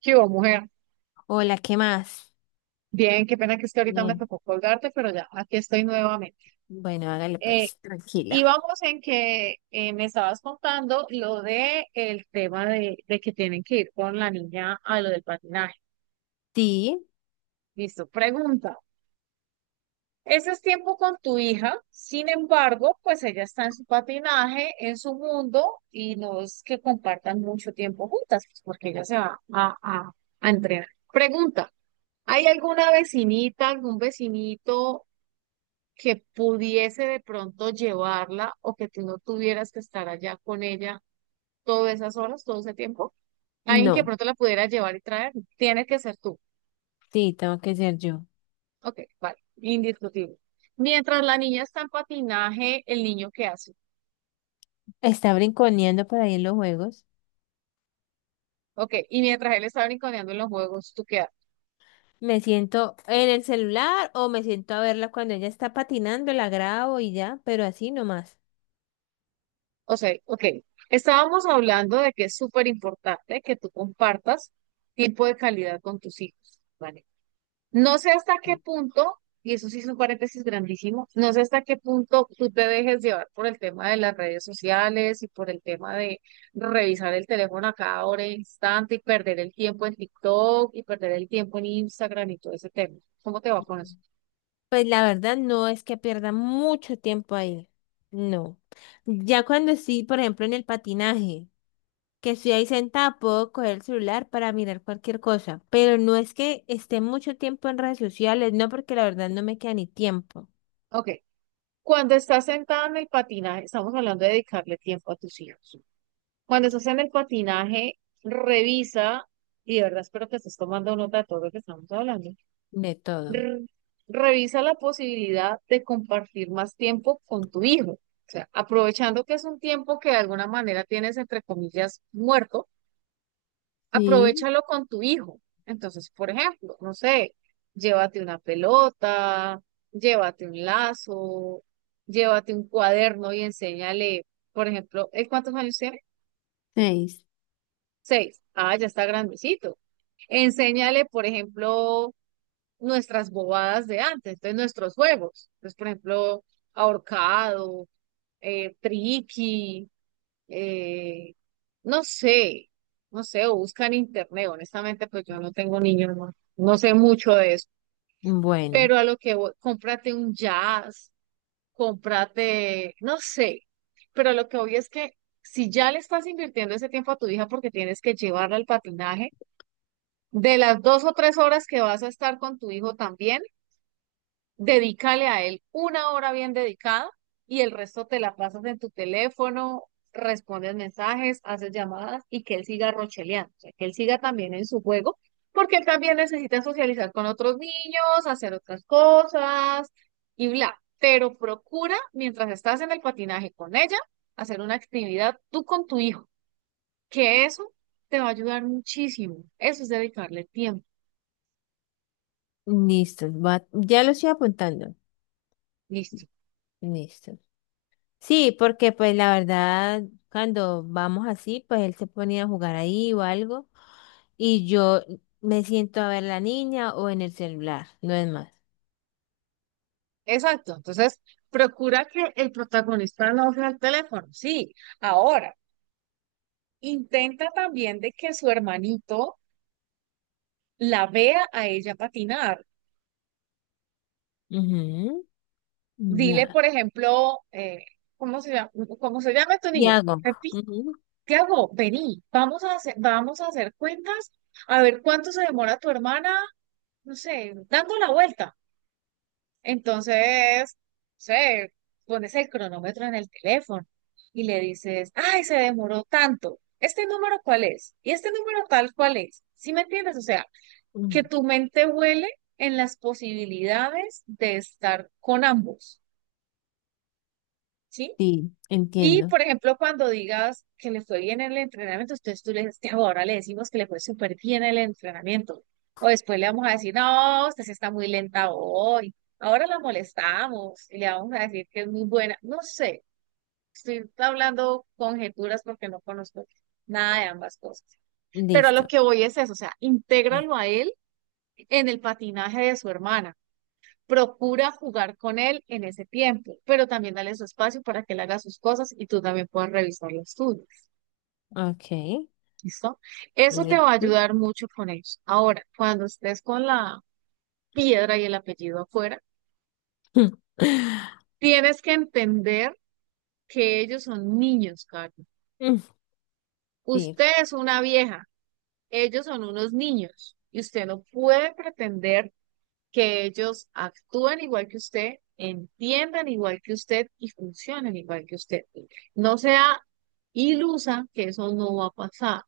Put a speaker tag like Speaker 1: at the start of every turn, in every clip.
Speaker 1: ¿Qué hubo, mujer?
Speaker 2: Hola, ¿qué más?
Speaker 1: Bien, qué pena que es que ahorita me
Speaker 2: Bien.
Speaker 1: tocó colgarte, pero ya, aquí estoy nuevamente.
Speaker 2: Bueno, hágale
Speaker 1: Eh,
Speaker 2: pues, tranquila.
Speaker 1: Íbamos en que me estabas contando lo de el tema de que tienen que ir con la niña a lo del patinaje.
Speaker 2: Sí,
Speaker 1: Listo, pregunta. Ese es tiempo con tu hija, sin embargo, pues ella está en su patinaje, en su mundo, y no es que compartan mucho tiempo juntas, pues, porque ella se va a entrenar. Pregunta, ¿hay alguna vecinita, algún vecinito que pudiese de pronto llevarla o que tú no tuvieras que estar allá con ella todas esas horas, todo ese tiempo? Alguien que de
Speaker 2: no,
Speaker 1: pronto la pudiera llevar y traer, tiene que ser tú.
Speaker 2: sí, tengo que ser yo.
Speaker 1: Ok, vale, indiscutible. Mientras la niña está en patinaje, el niño qué hace.
Speaker 2: Está brinconeando por ahí en los juegos.
Speaker 1: Ok, y mientras él está brinconeando en los juegos, ¿tú qué haces?
Speaker 2: Me siento en el celular o me siento a verla cuando ella está patinando, la grabo y ya, pero así nomás.
Speaker 1: O sea, ok, estábamos hablando de que es súper importante que tú compartas tiempo de calidad con tus hijos, ¿vale? No sé hasta qué punto, y eso sí es un paréntesis grandísimo, no sé hasta qué punto tú te dejes llevar por el tema de las redes sociales y por el tema de revisar el teléfono a cada hora e instante y perder el tiempo en TikTok y perder el tiempo en Instagram y todo ese tema. ¿Cómo te va con eso?
Speaker 2: Pues la verdad no es que pierda mucho tiempo ahí. No. Ya cuando sí, por ejemplo, en el patinaje. Que estoy ahí sentada, puedo coger el celular para mirar cualquier cosa, pero no es que esté mucho tiempo en redes sociales, no, porque la verdad no me queda ni tiempo
Speaker 1: Ok. Cuando estás sentada en el patinaje, estamos hablando de dedicarle tiempo a tus hijos. Cuando estás en el patinaje, revisa, y de verdad espero que estés tomando nota de todo lo que estamos hablando.
Speaker 2: de todo.
Speaker 1: r- Revisa la posibilidad de compartir más tiempo con tu hijo. O sea, aprovechando que es un tiempo que de alguna manera tienes, entre comillas, muerto,
Speaker 2: Sí,
Speaker 1: aprovéchalo con tu hijo. Entonces, por ejemplo, no sé, llévate una pelota, llévate un lazo, llévate un cuaderno y enséñale, por ejemplo, ¿él cuántos años tiene?
Speaker 2: seis.
Speaker 1: 6. Ah, ya está grandecito. Enséñale, por ejemplo, nuestras bobadas de antes, entonces nuestros juegos. Entonces, por ejemplo, ahorcado, triqui, eh, no sé, no sé, o buscan en internet. Honestamente, pues yo no tengo niños, no, no sé mucho de eso.
Speaker 2: Bueno,
Speaker 1: Pero a lo que voy, cómprate un jazz, cómprate, no sé. Pero a lo que voy es que si ya le estás invirtiendo ese tiempo a tu hija porque tienes que llevarla al patinaje, de las 2 o 3 horas que vas a estar con tu hijo también, dedícale a él una hora bien dedicada y el resto te la pasas en tu teléfono, respondes mensajes, haces llamadas y que él siga rocheleando, o sea, que él siga también en su juego, porque él también necesita socializar con otros niños, hacer otras cosas y bla. Pero procura, mientras estás en el patinaje con ella, hacer una actividad tú con tu hijo, que eso te va a ayudar muchísimo. Eso es dedicarle tiempo.
Speaker 2: listo, ya lo estoy apuntando,
Speaker 1: Listo.
Speaker 2: listo. Sí, porque pues la verdad, cuando vamos así, pues él se ponía a jugar ahí o algo, y yo me siento a ver la niña o en el celular, no es más.
Speaker 1: Exacto, entonces procura que el protagonista no vea el teléfono, sí. Ahora, intenta también de que su hermanito la vea a ella patinar.
Speaker 2: Ujú.
Speaker 1: Dile,
Speaker 2: Ya.
Speaker 1: por ejemplo, ¿cómo se llama, cómo se llama tu
Speaker 2: Y
Speaker 1: niño?
Speaker 2: hago.
Speaker 1: Pepi, Tiago, vení, vamos a hacer cuentas, a ver cuánto se demora tu hermana, no sé, dando la vuelta. Entonces, no sé, pones el cronómetro en el teléfono y le dices, ay, se demoró tanto. ¿Este número cuál es? ¿Y este número tal cuál es? ¿Sí me entiendes? O sea,
Speaker 2: Ujú.
Speaker 1: que tu mente huele en las posibilidades de estar con ambos, ¿sí?
Speaker 2: Sí,
Speaker 1: Y,
Speaker 2: entiendo.
Speaker 1: por ejemplo, cuando digas que le fue bien el entrenamiento, entonces tú le dices, "Tiago, ahora le decimos que le fue súper bien el entrenamiento. O después le vamos a decir, no, usted sí está muy lenta hoy. Ahora la molestamos y le vamos a decir que es muy buena". No sé, estoy hablando conjeturas porque no conozco nada de ambas cosas. Pero a lo
Speaker 2: Listo.
Speaker 1: que voy es eso, o sea,
Speaker 2: Eh,
Speaker 1: intégralo a él en el patinaje de su hermana. Procura jugar con él en ese tiempo, pero también dale su espacio para que él haga sus cosas y tú también puedas revisar los tuyos.
Speaker 2: Ok,
Speaker 1: ¿Listo? Eso te va a
Speaker 2: listo.
Speaker 1: ayudar mucho con ellos. Ahora, cuando estés con la piedra y el apellido afuera, tienes que entender que ellos son niños, Carlos.
Speaker 2: Mm, sí,
Speaker 1: Usted es una vieja, ellos son unos niños y usted no puede pretender que ellos actúen igual que usted, entiendan igual que usted y funcionen igual que usted. No sea ilusa que eso no va a pasar.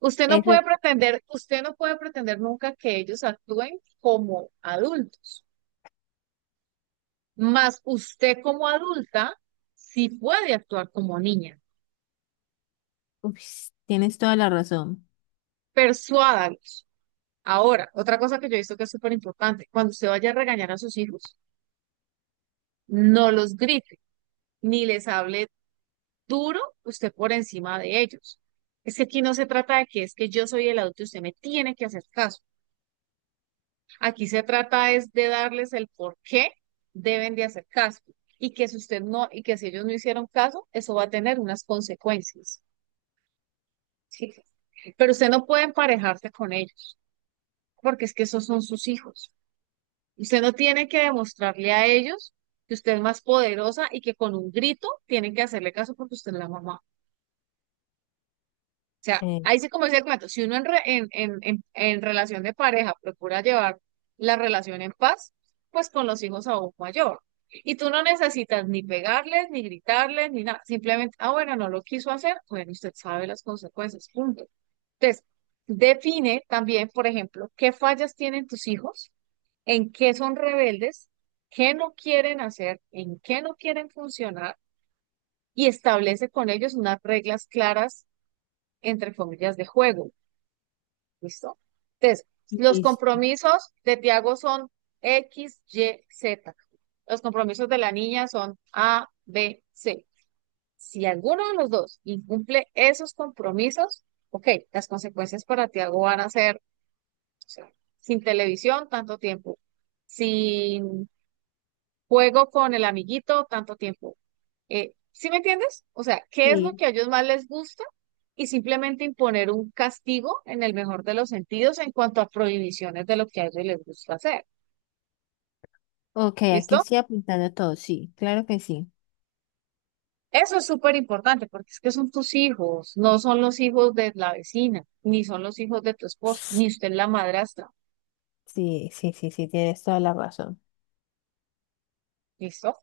Speaker 1: Usted no puede
Speaker 2: ese-
Speaker 1: pretender, usted no puede pretender nunca que ellos actúen como adultos. Más usted como adulta sí puede actuar como niña.
Speaker 2: ups, tienes toda la razón.
Speaker 1: Persuádalos. Ahora, otra cosa que yo he visto que es súper importante, cuando usted vaya a regañar a sus hijos, no los grite, ni les hable duro, usted por encima de ellos. Es que aquí no se trata de que es que yo soy el adulto y usted me tiene que hacer caso. Aquí se trata es de darles el por qué deben de hacer caso y que si usted no, y que si ellos no hicieron caso, eso va a tener unas consecuencias. ¿Sí? Pero usted no puede emparejarse con ellos, porque es que esos son sus hijos. Usted no tiene que demostrarle a ellos que usted es más poderosa y que con un grito tienen que hacerle caso porque usted es la mamá. O sea,
Speaker 2: Eh,
Speaker 1: ahí sí como dice el cuento, si uno en, re- en relación de pareja procura llevar la relación en paz, pues con los hijos aún mayor. Y tú no necesitas ni pegarles, ni gritarles, ni nada. Simplemente, ah, bueno, no lo quiso hacer, bueno, usted sabe las consecuencias, punto. Entonces, define también, por ejemplo, qué fallas tienen tus hijos, en qué son rebeldes, qué no quieren hacer, en qué no quieren funcionar, y establece con ellos unas reglas claras, entre comillas, de juego. ¿Listo? Entonces, los
Speaker 2: Listo.
Speaker 1: compromisos de Tiago son X, Y, Z. Los compromisos de la niña son A, B, C. Si alguno de los dos incumple esos compromisos, ok, las consecuencias para Tiago van a ser, o sea, sin televisión tanto tiempo, sin juego con el amiguito tanto tiempo. ¿Sí me entiendes? O sea, ¿qué es lo
Speaker 2: Sí.
Speaker 1: que a ellos más les gusta? Y simplemente imponer un castigo en el mejor de los sentidos en cuanto a prohibiciones de lo que a ellos les gusta hacer.
Speaker 2: Ok, aquí
Speaker 1: ¿Listo?
Speaker 2: estoy apuntando todo. Sí, claro que sí.
Speaker 1: Eso es súper importante porque es que son tus hijos, no son los hijos de la vecina, ni son los hijos de tu esposo, ni usted es la madrastra.
Speaker 2: Sí, sí, sí, sí, tienes toda la razón.
Speaker 1: ¿Listo?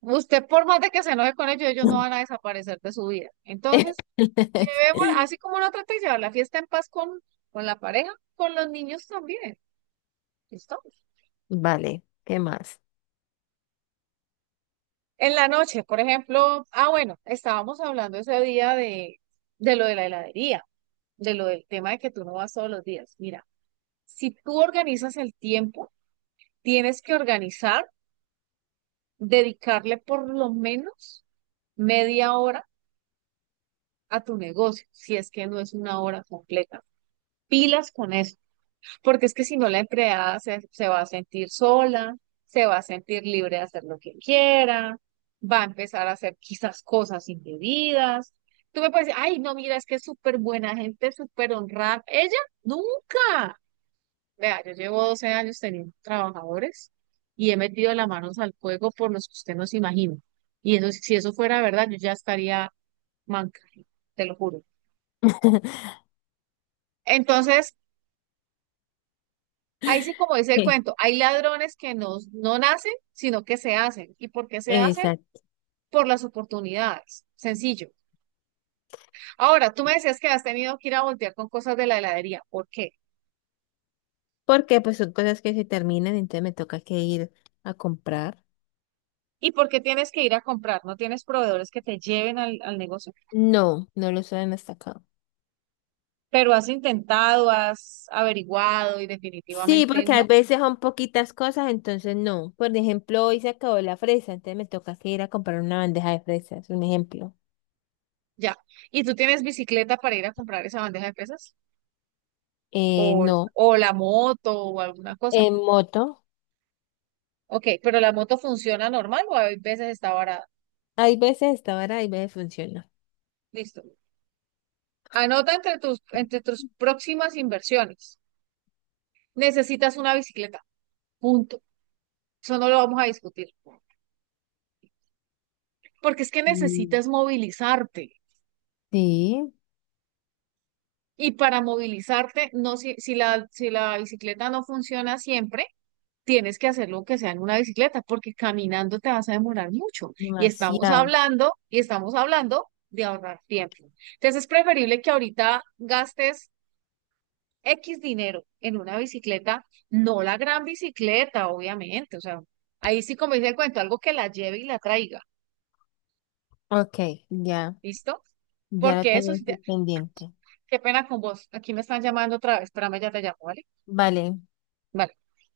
Speaker 1: Usted, por más de que se enoje con ellos, ellos no van a desaparecer de su vida. Entonces, llevémosla, así como no trate de llevar la fiesta en paz con, la pareja, con los niños también. ¿Listo?
Speaker 2: Vale, ¿qué más?
Speaker 1: En la noche, por ejemplo, ah, bueno, estábamos hablando ese día de lo de la heladería, de lo del tema de que tú no vas todos los días. Mira, si tú organizas el tiempo, tienes que organizar, dedicarle por lo menos media hora a tu negocio, si es que no es una hora completa. Pilas con eso. Porque es que si no la empleada se va a sentir sola, se va a sentir libre de hacer lo que quiera, va a empezar a hacer quizás cosas indebidas. Tú me puedes decir, ay, no, mira, es que es súper buena gente, súper honrada. Ella nunca. Vea, yo llevo 12 años teniendo trabajadores y he metido las manos al fuego por los que usted no se imagina. Y eso, si eso fuera verdad, yo ya estaría manca, te lo juro. Entonces, ahí sí, como dice el
Speaker 2: ¿Qué?
Speaker 1: cuento, hay ladrones que no nacen, sino que se hacen. ¿Y por qué se hacen?
Speaker 2: Exacto.
Speaker 1: Por las oportunidades. Sencillo. Ahora, tú me decías que has tenido que ir a voltear con cosas de la heladería. ¿Por qué?
Speaker 2: Porque pues son cosas que se terminan, entonces me toca que ir a comprar.
Speaker 1: ¿Y por qué tienes que ir a comprar? No tienes proveedores que te lleven al, negocio,
Speaker 2: No, no lo saben hasta acá.
Speaker 1: pero has intentado, has averiguado y
Speaker 2: Sí,
Speaker 1: definitivamente
Speaker 2: porque a
Speaker 1: no.
Speaker 2: veces son poquitas cosas, entonces no. Por ejemplo, hoy se acabó la fresa, entonces me toca que ir a comprar una bandeja de fresas, un ejemplo.
Speaker 1: Ya. ¿Y tú tienes bicicleta para ir a comprar esa bandeja de pesas? ¿O,
Speaker 2: No,
Speaker 1: o la moto o alguna cosa?
Speaker 2: en moto,
Speaker 1: Ok, pero la moto funciona normal o a veces está barata.
Speaker 2: hay veces está barata, hay veces funciona.
Speaker 1: Listo. Anota entre tus próximas inversiones. Necesitas una bicicleta, punto. Eso no lo vamos a discutir. Porque es que
Speaker 2: Mm,
Speaker 1: necesitas movilizarte.
Speaker 2: sí,
Speaker 1: Y para movilizarte, no, si, si la bicicleta no funciona siempre, tienes que hacerlo que sea en una bicicleta, porque caminando te vas a demorar mucho. Y estamos
Speaker 2: demasiado.
Speaker 1: hablando, y estamos hablando de ahorrar tiempo. Entonces es preferible que ahorita gastes X dinero en una bicicleta, no la gran bicicleta, obviamente, o sea, ahí sí como dice el cuento, algo que la lleve y la traiga,
Speaker 2: Ok, ya,
Speaker 1: ¿listo?
Speaker 2: ya lo
Speaker 1: Porque eso
Speaker 2: tengo
Speaker 1: sí,
Speaker 2: aquí pendiente.
Speaker 1: qué pena con vos, aquí me están llamando otra vez, espérame, ya te llamo, ¿vale?
Speaker 2: Vale.
Speaker 1: Vale.